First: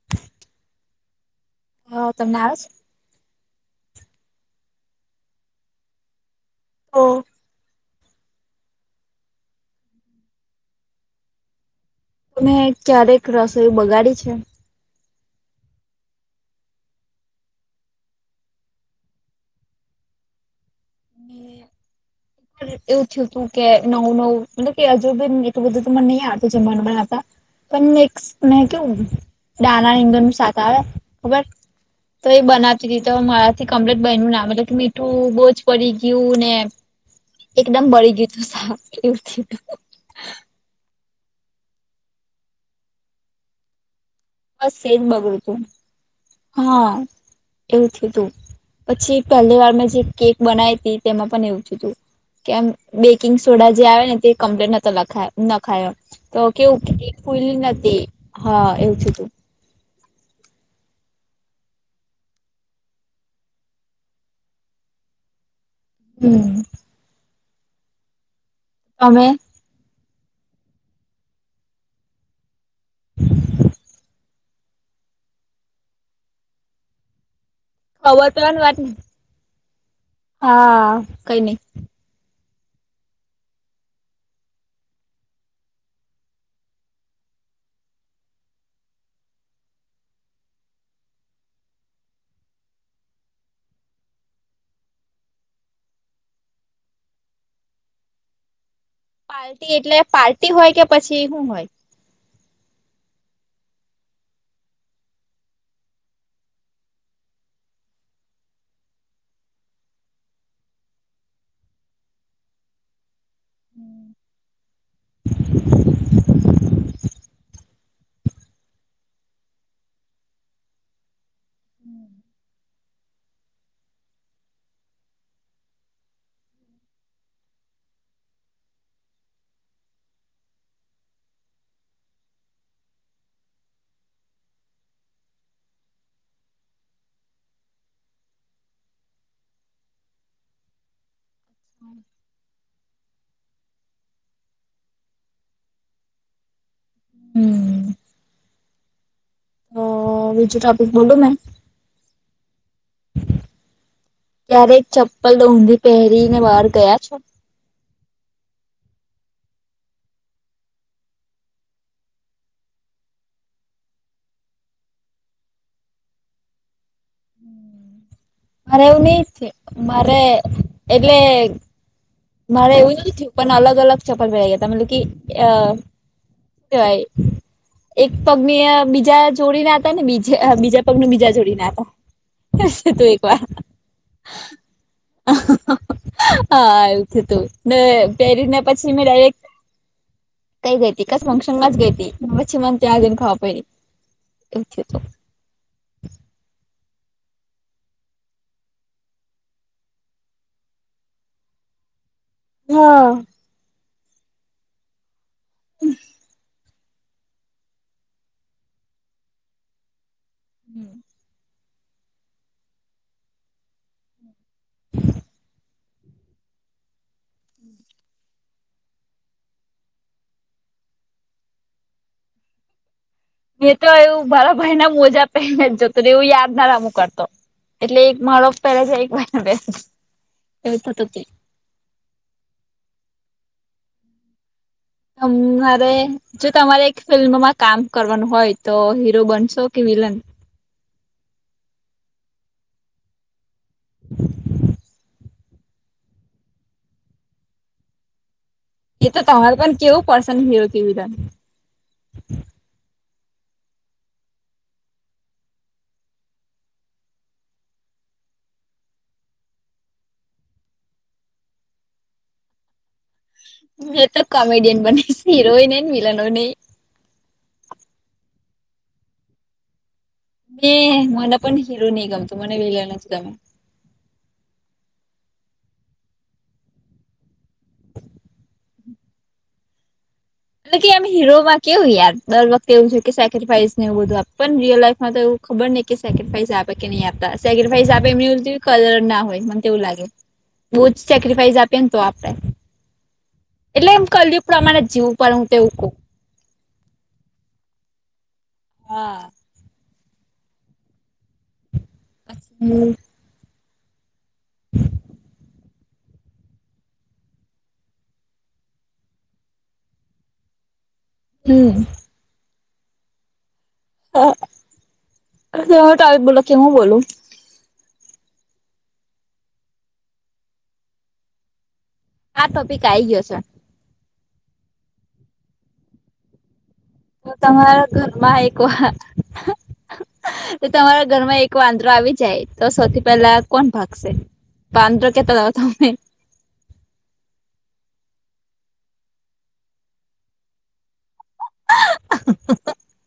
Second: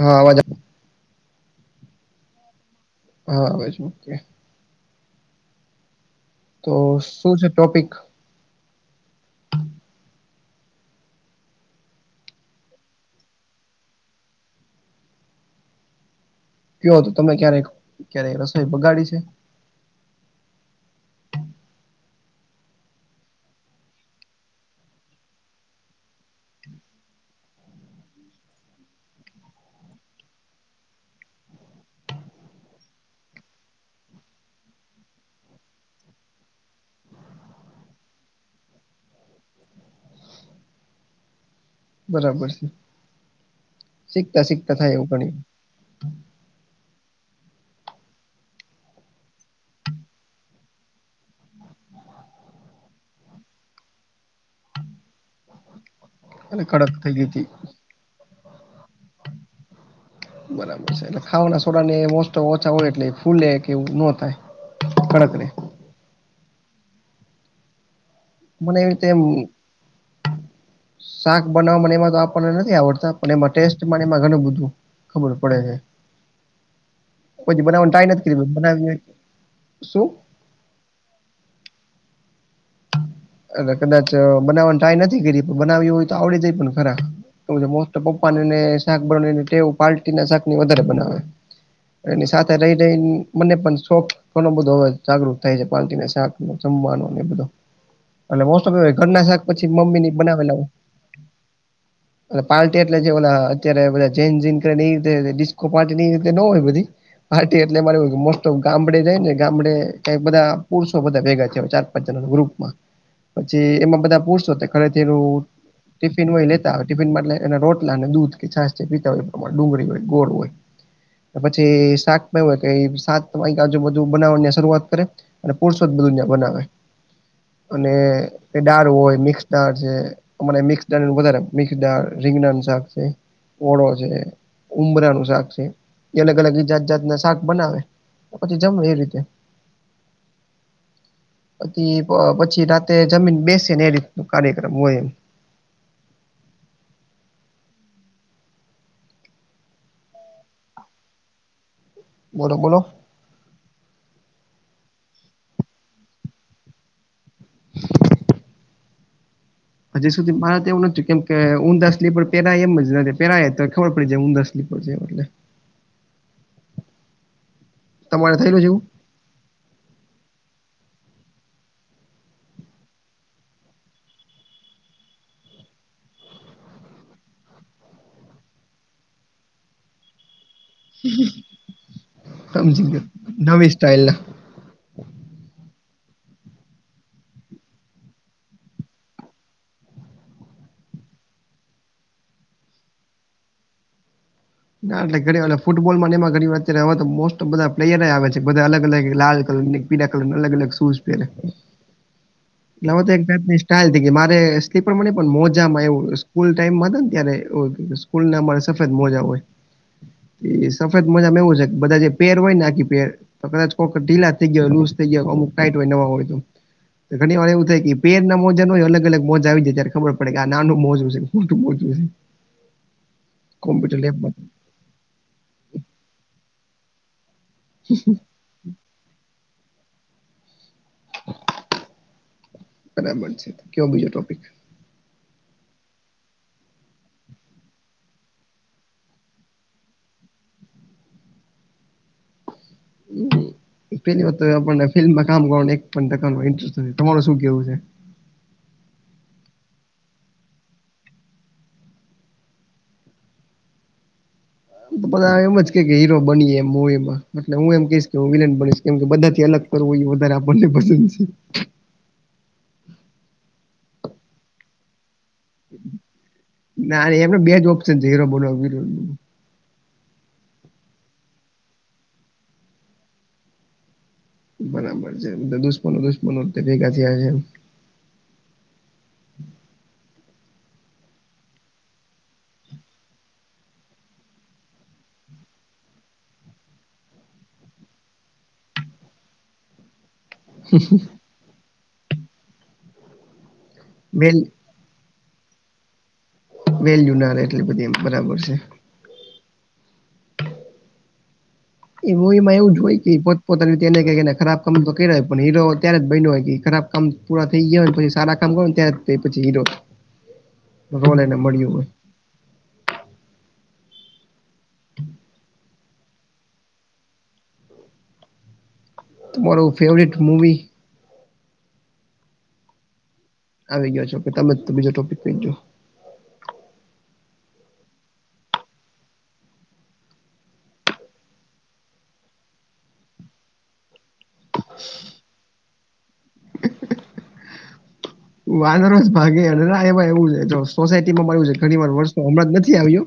હા અવાજ હ તમને આવે છે? હ આવે છે, ઓકે તો શું છે, ટોપિક? તમે ક્યારેક રસોઈ બગાડી છે? કયો તો તમે ક્યારેક ક્યારે રસોઈ બગાડી છે? હમ. એવું થયું તું કે નવું નવું મતલબ કે હજુ બી એટલું બધું તો મને નહી આવડતું જમવાનું બનાવતા. પણ મે કેવુંક દાના રીંગણ નું શાક આવે ખબર. તો એ બનાવતી હતી તો મારાથી કમ્પ્લીટ બન્યું ના મતલબ કે મીઠું બહુજ પડી ગયું ને. એકદમ બળી ગયું હતું શાક એવું થેલુ. બરાબર છે, શીખતા શીખતા થાય એવું ઘણીવાર. હ, એવું થીયુ તું. પછી પહેલી વાર મેં જે કેક બનાવી હતી તેમાં પણ એવું થીયું તુ. કેમ બેકિંગ સોડા જે આવે ને તે કમ્પ્લેટ નતો લખાય નખાયો. તો એટલે કેવું કડક થઈ કેક ગઈ હતી ફૂલી નથી હા એવું થીયુ તું. [inaudible] બરાબર છે એટલે ખાવાના સોડા ને ઓછા હોય એટલે ફૂલે કે એવું ન થાય. [unintelligible] હમ. મને એવી તે મ તમે શાક બનાવવા એમાં તો આપણને નથી આવડતા, પણ એમાં ટેસ્ટ એમાં ઘણું બધું. ખબર પડે, પછી બનાવવાનું ટ્રાઈ નથી ખબર કર્યું પડવાની વાત ને બનાવવી. શું? હા કઈ નઈ. એ કદાચ બનાવવાની ટ્રાય નથી કરી પણ બનાવવી હોય તો આવડી જાય પણ ખરા. એ મોટા પપ્પાને ને શાક બનાનેવું પાલ્ટી ના શાક ને એવું વધારે બનાવે. એની સાથે રહી રહીને મને પણ શોખ ઘણો બધો હવે જાગૃત થાય છે પાલટી ને શાક. જમાનોને એ બધો. અને મો ઓ ઘરના શાક પછી પાર્ટી એટલે મમ્મીની પાર્ટી બનાવેલા હો. હોય કે પછી હું હોય પાર્ટી એટલે અત્યારેધ જેનતેિસ્કો પાર્ટી રીતે ન હોય બધી. પાર્ટી એટલે મારી મો ઓફ ગામડે જાય ને ગામડે ક બધા પુરષો બધા ભેગા છે. ગપમાં, પછી એમાં બધા પૂછ ખરેથી એ ટિફિનમાંય લેતા આવે ટિફિનમાંટલે એના રોટલા અને દૂધ કે છાસ છે પીતા હોય પ્રમા ડુંગળી હોય ગોળ હોય. પછી શાકય શાક આજુબાજુ બનાવવાની શરૂઆત કરે. અને પુરસોત બધ દુનિયા બનાવે. અને એ દાળ હોય મિક્સ દાળ છે. અમારે મિક્સ દાળ વધારે મિક્સ દાળ રીંગણા ન શાક છે, ઓળો છે. ઉમરાનું શાક છે, એ અલગ અલગ જાાત જાત ના શાક બનાવે. પછી જમ એ રીતે. પ પછી રાતે જમીન બેસે ને એ રીત ન કાર્યક્રમ હોય એમ. હમ. વિજી ટોપિક બોલું ને. બોલો બોલો. ત્યારે એક ચપ્પલ ડઊંધી પહેરી ને બહાર ગયા છો? હજી સુધી મારે તો એવું નથીતું કેમ કે ઊંડાાસ પેરાય એમ જ નથી પહેરાય તો ખબર પડી જાય ઊંસ પજ મળલે એટલે. તમારે થયેલું મારે છે એવું નહ છે મારે એટલે મારે એવું નથીયું પણ અલગ અલગ ચપ્પલ પેરાઈ ગયા ત મતલબ કે અ વા એક પગની બીજા જોડી ના હતા ને બીજ બીજા પગનું બીજા જોડી ના હતો, એવું સમજી તું એક વાર. ગયો નવી સ્ટાઇલના હા. થું ને પહેરીને પછી મે ડાયરેક્ટ કઈ ગેતી કસ ફંક્શનમાં જ ગેતી ચીમનતી આજન ખાવા પને. નાલે ઘ વા [unintelligible] ફૂટબોલમાં એમાં ઘણી વાર અત્યારે હવા તો મોસ્ટ ઓફ બધા પ્લેયર આવે છેધ અગ અલગ લાલલરની પીડા કલરને અલ અલગ શૂઝ હમ [unintelligible] એ હા તો એક જાતની સ્ટાઈલ મારે સ્લીપર માં ન પણ મોજા માં એવું સ્કૂલ ટાઈમમાં હતા ને ત્યારે સ્કૂલ અરે સફેદ મોજા હોય. એ સફેદ મજામાં એવું છે બધા જે પેર હોય ને આખી પેર તો કદાચ કોઈક ઢીલા થઈ ગયા લુસ થઈ ગયો અમુક ટાઈટ હોય નવા હોય તો. ઘણી વાર એવું થાય કે પેર ના મોજા ન હોય અલગ અલગ મોજ આવી જાય ત્યારે ખબર પડે કે આ નાનું મોજ છે. મુલકે પહચું છે. મે તો કોમ્પ્યુટર એવું લેબમાં બરા ભાઈ ના મોજા પહેને જ જતો એવું યાદ ના રમું કરતો. એટલે એક માળફ પહેલા છે એક મહને બેસે એવું થતું. બરાબર છે કેવ બીજો ટોપિક? હમ હરે જો તમારે એક ફિલ્મમાં કામ કરવાનું હોય તો હીરો બનશો કે વિલન? પેલી વાત તો આપને ફિલ્મમાં કામ કરવા એક ટ ન ઇન્ટસ્ટ નથી તમાર શું કેવું છે? એ તો તમારે પણ કેવું પડશે ને હીરો કેવીધને. બધા એમ જ કે હીરો બનીએ એ મવીમાં એટલે હું એમ કહીશ કે હું વિલન બનીશ કેમ કે બધા થી અલગ. કરવો એ વધારે આપણને પસંદ છે. મે તો કોમેડિન બને હિરોઈન એ મિલન ન. ના એમનો બેજ ઓપ્શન છે હીરો બન. મે મને પણ હિરો નહીં ગમતોું મને વિગના છે ગમે. બરાબર છે બધા દુસપનો દુસપનો ભેગા થયા છે. એટલે કે એમ હીરોમાં કેવું યાર દર વખતે એવું છે કે સેક્રીફાઈસ ને એવું બધું પણ રયલ લાઈફ માં તોવું ખબર નહ કે સેકાઈઝ આપે કે નહી આપતા સેકફાઈ આપ એમ કલર ના હોય મનેવું લાગે. હ [unintelligible] બહુ જ સેક્રિફાઈસ આપીએને તો આપડે, એટલે એમ વેલ કરીમાણે જીવું પણ હું તો એવુ કવ. વેલ્યુ ના રહેે એટલે બધી એમ બરાબર છે. હા. એ મુૂવીમાં એવું જ પછી હોય કે પોતપોતાનીતે એને કને ખરાબ કામ તો કરીય પણ હીરો ત્યારે જ બને હોય ખરાબ કામ પૂરા થઈ ગયા પછી સારા કામ કરો ને ત્યારે પછી હીરો. રોલેને મળ્યું હમ હોય. હ, બોલો કે હું બોલું? તો તમાર ફેવરેટ મુવી? આ ટોપિક આ આવી ગયો છે. આવી ગયો છો કે તમે તો બીજો ટોપિક ભજો. હ તમારા ઘરમાં એક તો તમારા ઘરમાં એક વાંદરો આવી જાય તો સૌથી પહેલા કોણ ભાગશે? પાંદ્ર કેટલા દકા તમમે? વાનર જ ભાગે નાવા એવું સોસાયટીમાં મા છે ઘણી વાર વ હમણાં જ નથી આવ્યો,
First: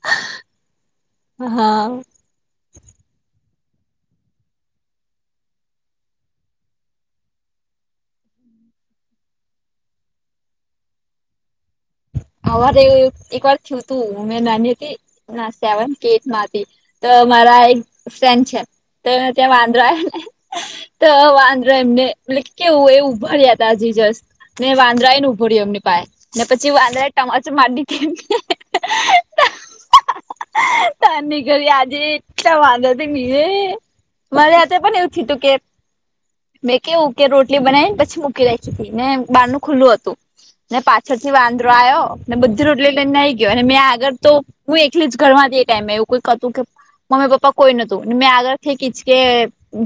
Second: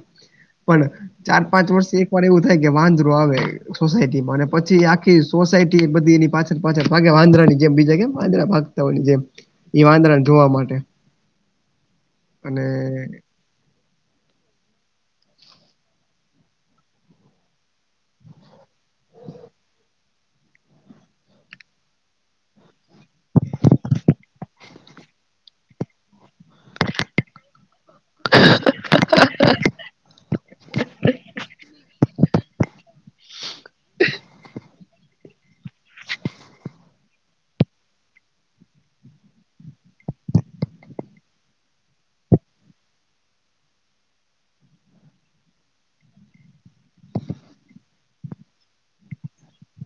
પણ ચાર પાંચ હા વર્ષથી એક વાર એવું થાય કે વાંદરો આવે. સોસાયટી માં અને પછી આખી સોસાયટી બધી એની પાછળ પાછળ ભાગે વાંદ્રની જેમ બીજા કેમ આ્રા ભાગ [unintelligible] જેમ એ વાંદરાન ધોવા માટે. અને હવારે એક વાર થયું તું. મેં નાની હતી ના સેવન કે એઈટ્થમાં હતી. તો મારા એક ફ્રેન્ડ છે. તો એને ત્યાં વાંદરો આયો ને તો વાંદરો એમને મતલબ કેવું એવું ભર્યા [unintelligible] ને વાંદરા ન ઉભું રહ્યું એમની પાહે. પછી વાંદરાએ ટમાચો માર દીધી [unintelligible] [inaudible] [unintelligible] આજે એટલા [unintelligible] મારે હાથે પણ એવું થયું તું કે મેં કેવું કે રોટલી બનાઈન પછી મૂકી રાઈખી તી, ને બારણું ખુલ્લું હતું. ને પા છળથી વાંદરો આયો ને બધી રોટલી [unintelligible] ગયો. અને મેં આગળ તો હું એકલી જ ઘરમાં હતી કાંઈ. [unintelligible] મમ્મી-પપ્પા કોઈ નતું. ને મેં આગળથી એક હિંચકે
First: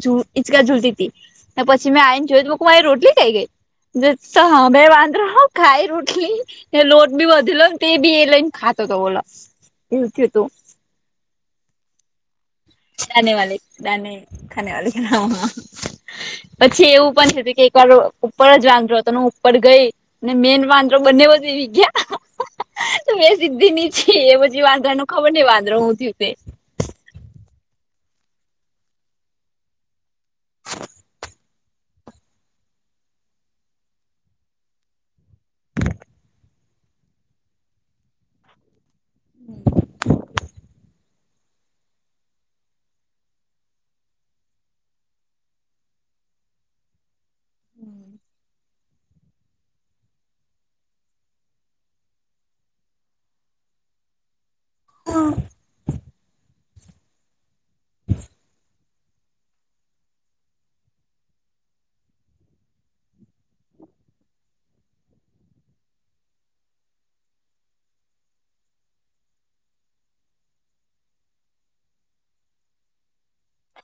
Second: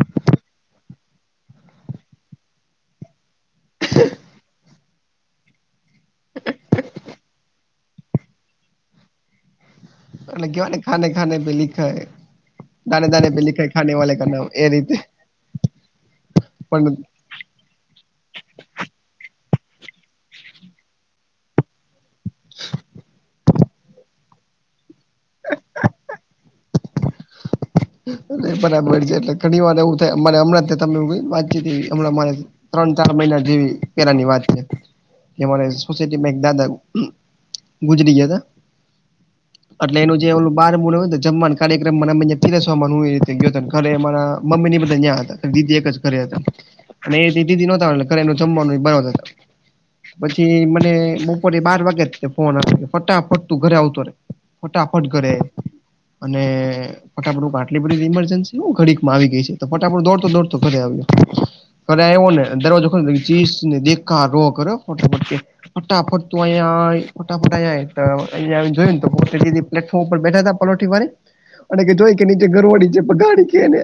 ઝૂ હિંચકા ઝૂલતી તી. ને પછી મેં આઈન જોયું તો [unintelligible] મારી રોટલી ક્યાં ગઈ? સામે વાંદરો ખાઈ રોટ ટલી, ને લોટ બી વધેલો ને તે બી એ લઈન ખાતો તો બોલો. એવું થયું તું ઓલું કહેવાય ને ખાને-ખાને પે લિખા હૈ ખાને વાલે દાને એ ખાને વાલે રીતે [unintelligible] પછી પણ એવું પણ થયું તું તું એક વાર ઉપર જ વાંદરો હતો. ને હું ઉપર ગઈ, ને મેન વાંદરો બંને [unintelligible] તો મેં સીધી નીચે. એ પછી વાંદરા નું ખબર નહીં વાંદરો હું થયું તે. નહીં બરાબર છે. એટલે ઘણી વાર એવું થાય. અમારે હમણાં જ [unintelligible] [unintelligible] હમણાં મારે ત્રણ-ચાર મહિના જેવી પહેલાની વાત હે. ન્યાં મારે સોસાયટીમાં એક દાદા ગુજરી ગયા તા. એટલે એનું જે ઓલું [unintelligible] જમવાનું કાર્યક્રમ [unintelligible] પિરસવામાં ને હું એવી રીતે ગયો તો. ઘરે મારા મમ્મી ને ઈ બધા ન્યાં હતા. ને દીદી એક જ ઘરે હતા. અને એ દી દીદી નોતા આવવાના. ઘરે એનું જમવાનું ઈ બનાવતા તા. પછી મને બપોરે બાર વાગે જ તે ફોન [inaudible] કે ફટાફટ તું ઘરે આવતો રહે. ફટાફટ ઘરે. અને ફટાફટ [unintelligible] આટલી બધી ઇમરજન્સી હું ઘડીક માં આવી ગઈ છે. તો ફટાફટ દોડતો-દોડતો ઘરે આવ્યો. ઘરે આઈવોને દરવાજો ખોઈલોને, તે ચીસ ને દેકારો કરે હો ખોટેખોટો. ફટાફટ તું અહિયાં આઈ, ફટાફટ અહિયાં આઈ, તો અહિયાં આવી ને જોયુંન તો [unintelligible] પ્લેફોર્મ ઉપર બેઠાં તાં પલોઠી વાળીન. મને કીધું, ઓઈ કે નીચે ગરોળી છે, ભગાડ ઈ કે એને.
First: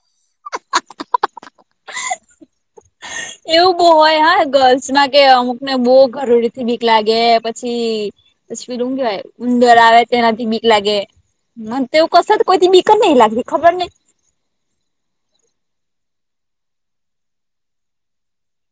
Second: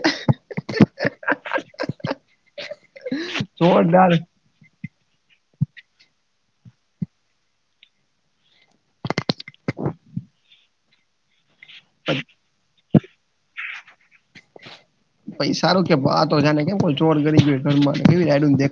એવું બોવ હોય હા ગર્લ્સ માં કે અમુક ને બોવ ઘરોળી થી બીક લાગે. પછી પછી પેલુ હું કહેવાય? ઉંદર આવે તેનાથી બીક લાગે. મને તો એવુ [unintelligible] કોઈથી બીક જ નહીં લાગતી ખબર નહી. પઈ સારું કે આ તો જાને કેમ કોઈ ચોર ઘરી ગયું ઘરમાં, એવી રાઈડુન દે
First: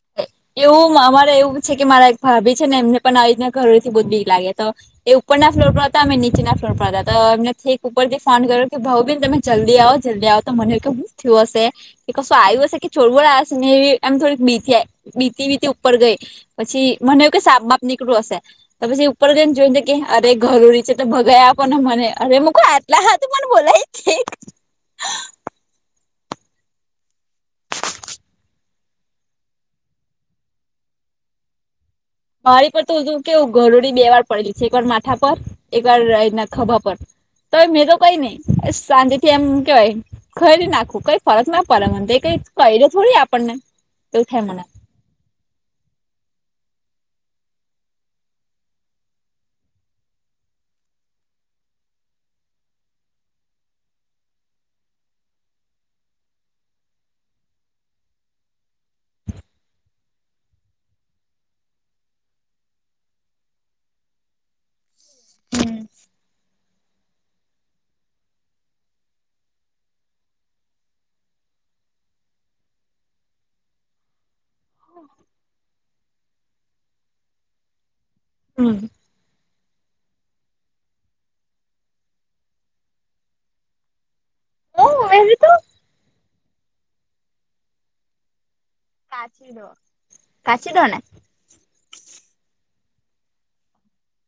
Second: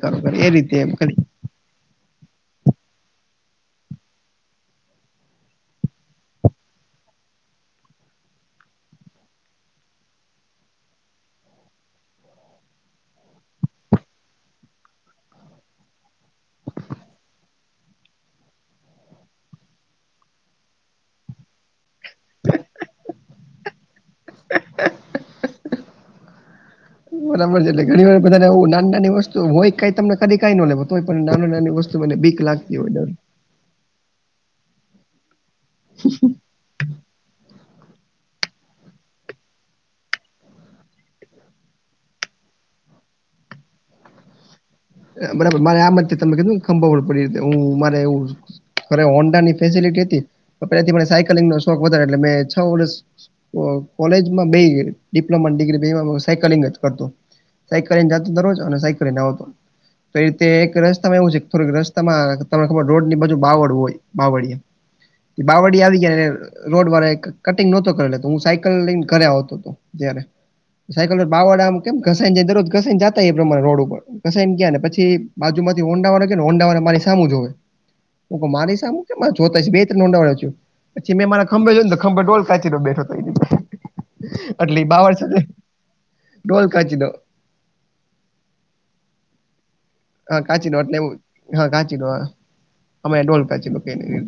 એવું અમારે એવું છે, કે મારા એક ભાભી છે ને, એમને પણ આવી રીતના ઘરોળી થી બહુ જ બીક લાગે. તો એ ઉપરના ફ્લોર પર હતા. અમે નીચેના ફ્લોર પર હતા. તો એમને થેક ઉપરથી ફોન કર્યો કે ભઉ બેન તમે જલ્દી આવો, જલ્દી આવો. તો મને કે હુ થયું હશે? કે કશું આયું હશે? કે ચોરબોર આયો હશે? ને એવી બી જાય. બીતી-બીતી ઉપર ગઈ. પછી મને એવું કે સાપ બાપ નીકળ્યું હશે. તો પછી ઉપર જઈને જોઈને કહે, અરે ઘરોળી છે, તો ભગાઈ આપો ને મને. અરે મેં કુ આટલા હારુ મને બોલાયી. [inaudible] બરાબર છે એટલે ઘણી વાર બધાને એવું નાની નાની વસ્તુ હોય કઈ તમને કઈ નો લે હોય તોય તમે નાની નાની વસ્તુ મને બીક મારી લાગતી પર હોય તો ડર કેવું ઘરોડી બે વાર પડેલી છે. એક વાર માથા પર એક વારના ખભા પર. તો મેં તો કઈ નહી સાંજે થી એમ કેવાય. ખહેડી નાખું કઈ ફરક ના પડે મને એ કઈંક કરડે થોડી આપણને એવું થાય મને. બરાબર મારે આમાં જ તમે કીધુંને ખંભાવડ પડી તે હું મારે એવું. મારે હોંડાની ફેસલિટી હતી. પેલાથી સાયકલિંગ નો શોખ વધારે એટલે મે છ વરસ કો કોલેજમાં બે ડિપ્લોમા ડિગ્રી બેમાં સાયકલિંગ જ કરતો. સાયકલ લય ને જાતો દરરોજ અને સાયકલ લઈને આવતો. તો એ રીતે એક રસ્તામાં એવું છે, થોડીક રસ્તામાં તમને ખબર રોડ ની બાજુમાં બાવળ હોય બાવળીયા. એ બાવળિયા આવી ગયા ને રોડ વાળા કટિંગ નોતો કરેલો તો હું સાયકલ લઈને ઘરે આવતો હતો તયારે સાયકલ પર બાર વાડા આમ કેમ ઘસાઈ જાય, દરરોજ ઘસાઈને જાતા એ પ્રમાણે રોડ ઉપર ઘસા ઘસાયને ગયા ને પછી બાજુ માંથી હોંડાવાળા છે, ને હોંડાવાળો મારી સામુ જુવે. હું કઉં મારી હમ સામું? કેમ આ જોતા છે બે, ત ત્રણ હોંડાવાળા જોય, પછી મેં મારા ખંભે જોય ને ખંભે ડોલ કાચીડો બેઠો હતો. આટલી બાવડ સાથે ડોલ કાચીડો કાચીડો. હા કાચીડો ને એવું હા કાચીડો હા. અમે ઢોલકાચીડો કીએ છે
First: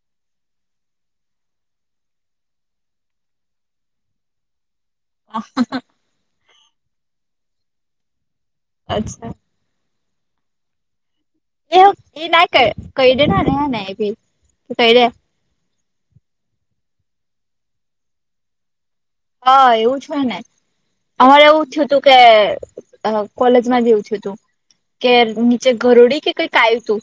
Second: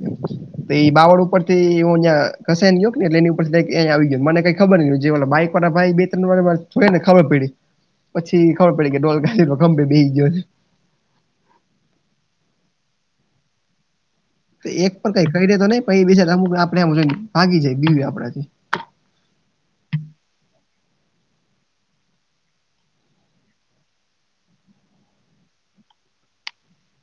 તો ઈ બાવળ ઉપર થી હું જ્યાં ખસે ન્યૂક એટલે એની ઉપરથી ડાયરેક એ આવી ગયો મને કઈ ખબર ની જે બાઈક વાળા ભાઈ બે ત્રણ વાર જુવેને ખબર પડી પછી ખબર પડી કે અચ્છા ડોલકાચીડો ખંભે બેહી ગયો છે. એ એ ના કર કયડે ના ને હે ને એભી. તો એક પર કંઈક કરડે તો નઈ પહીઁ બીજે તાહું આપણે ભાગી જઈએ બીવીએ આપણા થી. હા, એવું છે ને. હા એવું થ્યું તું કે અ કોલેજમાં જ એવું થ્યું તું. કે નીચે ઘરોડી કે કંઈક આયુ તું.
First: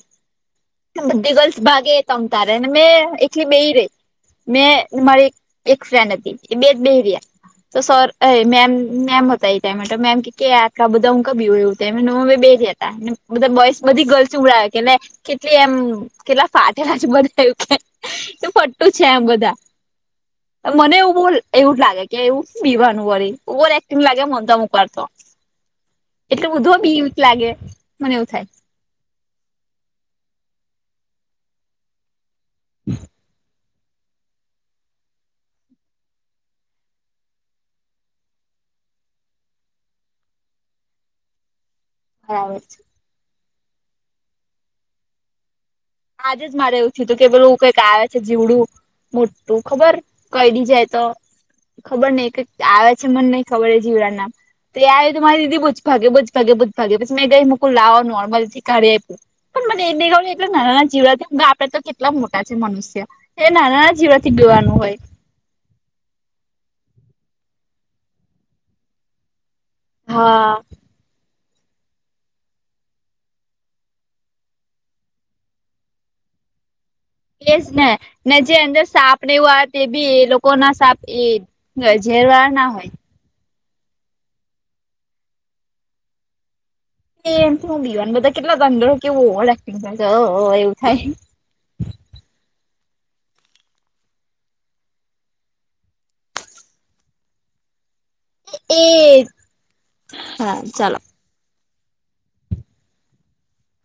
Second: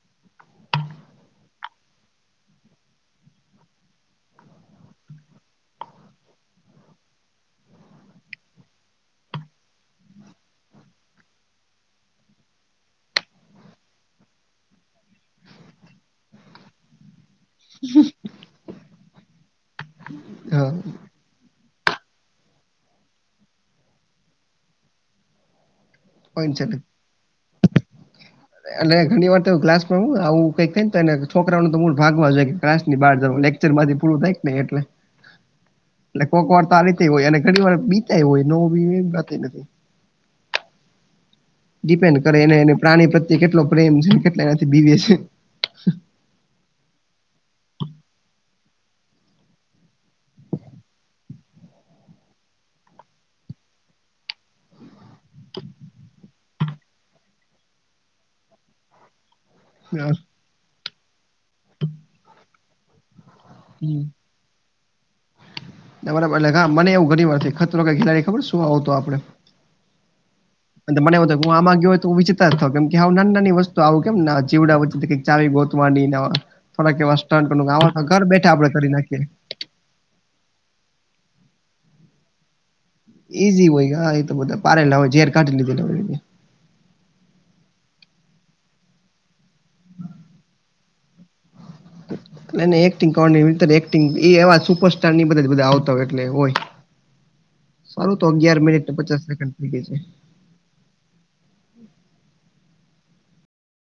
બધી ગર્લ્સ ભાગે તમ તારે અને મેં એખલી બેહી રેય. મેં ને મારી એક ફ્રેન્ડ હતી, એ બેજ બેહી રીયા. તો સર અરે, મેમ મેમ હતા એ ટાઇમે મેમ કેય કે આટલા બધા હું કામ બિવડાયવુ તેમે ન હવે મે બેહી રિયા. બધા બોઇસ બધી ગર્લ્સની ઉડાવે કે લે કેટલી એમ કેટલા ફાટેલા છે બધા. શું ફટ્ટું છે એમ બધા હા મને એવું બોલ એવું લાગે. કે એવું હું બીવાનું વરી? ઓવરેક્ટિંગ લાગે મને તો અમુક વાર તો. એટલો પોઈન્ટ બધો છે બીક લાગે? મને એવું થાય. એટલે ઘણી વાર તો એવું કે ક્લાસમાં હો, આવું કંઈક તો છોકરાઓનું તો મૂડ ભાગવા જ કે ક્લાસ ની બહાર જવુ.. માંથી પૂરું થાય કે ને એટલે એટલે કોક વાર આવી રીતે હોય અને ઘણી વાર બીતાય હોય નો બીવે એ વાત નથી. ડિપેન્ડન કરે એને બરાબર એ પ્રાણી પ્રત્યે કેટલો પ્રેમ છે. કેટલા એનાથી બીવે છે. આજે જ મારે એવું થિયું તું કે પેલુ એવું કંઈક આવે છે જીવડું મોટું ખબર કયડી જાય તો ખબર નય કઈ આવે છે મને નહી ખબર એ જીવડા નામ તે આયુ તો મારી દીદી બો જ ભાગે બો જ ભાગે બો જ ભાગે પછી મેં ગઈ લાવો નોર્મલ થી કાઢી આપ્યું. પણ મને એ બે હા. ગમે એટલે નાના જીવડા આપડે તો કેટલા મોટા છે મનુષ્ય એ નાનાના જીવડા થી બીવાનું હોય. તમારા બદલે એટલે હા મને એવું ઘણી વાર થીયું ખતરો કે ખેલાડી ખબર શું આવતો આપડે હા... અને મને એવું કે હું આમાં ગયો હોય તો વિચિત્ર થઉ કે આવું નાની વસ્તુ આવું કેમ જીવડા વચમાં થી કઈક ચાવી ગોતવાની ને અ થોડાક એવા સ્ટન્ટ તે કરવાનું, ને આવા તો ઘર ને બેઠા જે આપડે અંદર કરી સાપ નાખીએ. ને એવું આવે તે બી એ લોકો ના સાપએ ઝેરવાડા ના હોય. એ જી હોય હા એ તો બધા પારેલા હોય ઝેર કાઢી લીધેલા હોય. એ એનથી હું બીવાનું બધા કેટલા ગંદરો કેવું ઓવરએક્ટિંગ કરે એવું થાય એને એક્ટિંગ કરવાની એક્ટિંગ એ એવા સુપરસ્ટારની બધા બધા આવતા હોય એટલે હોય. સારું તો અગિયાર મિનિટ ને પચાસ એ સેકન્ડ થઈ ગઈ છે. હા ચાલો.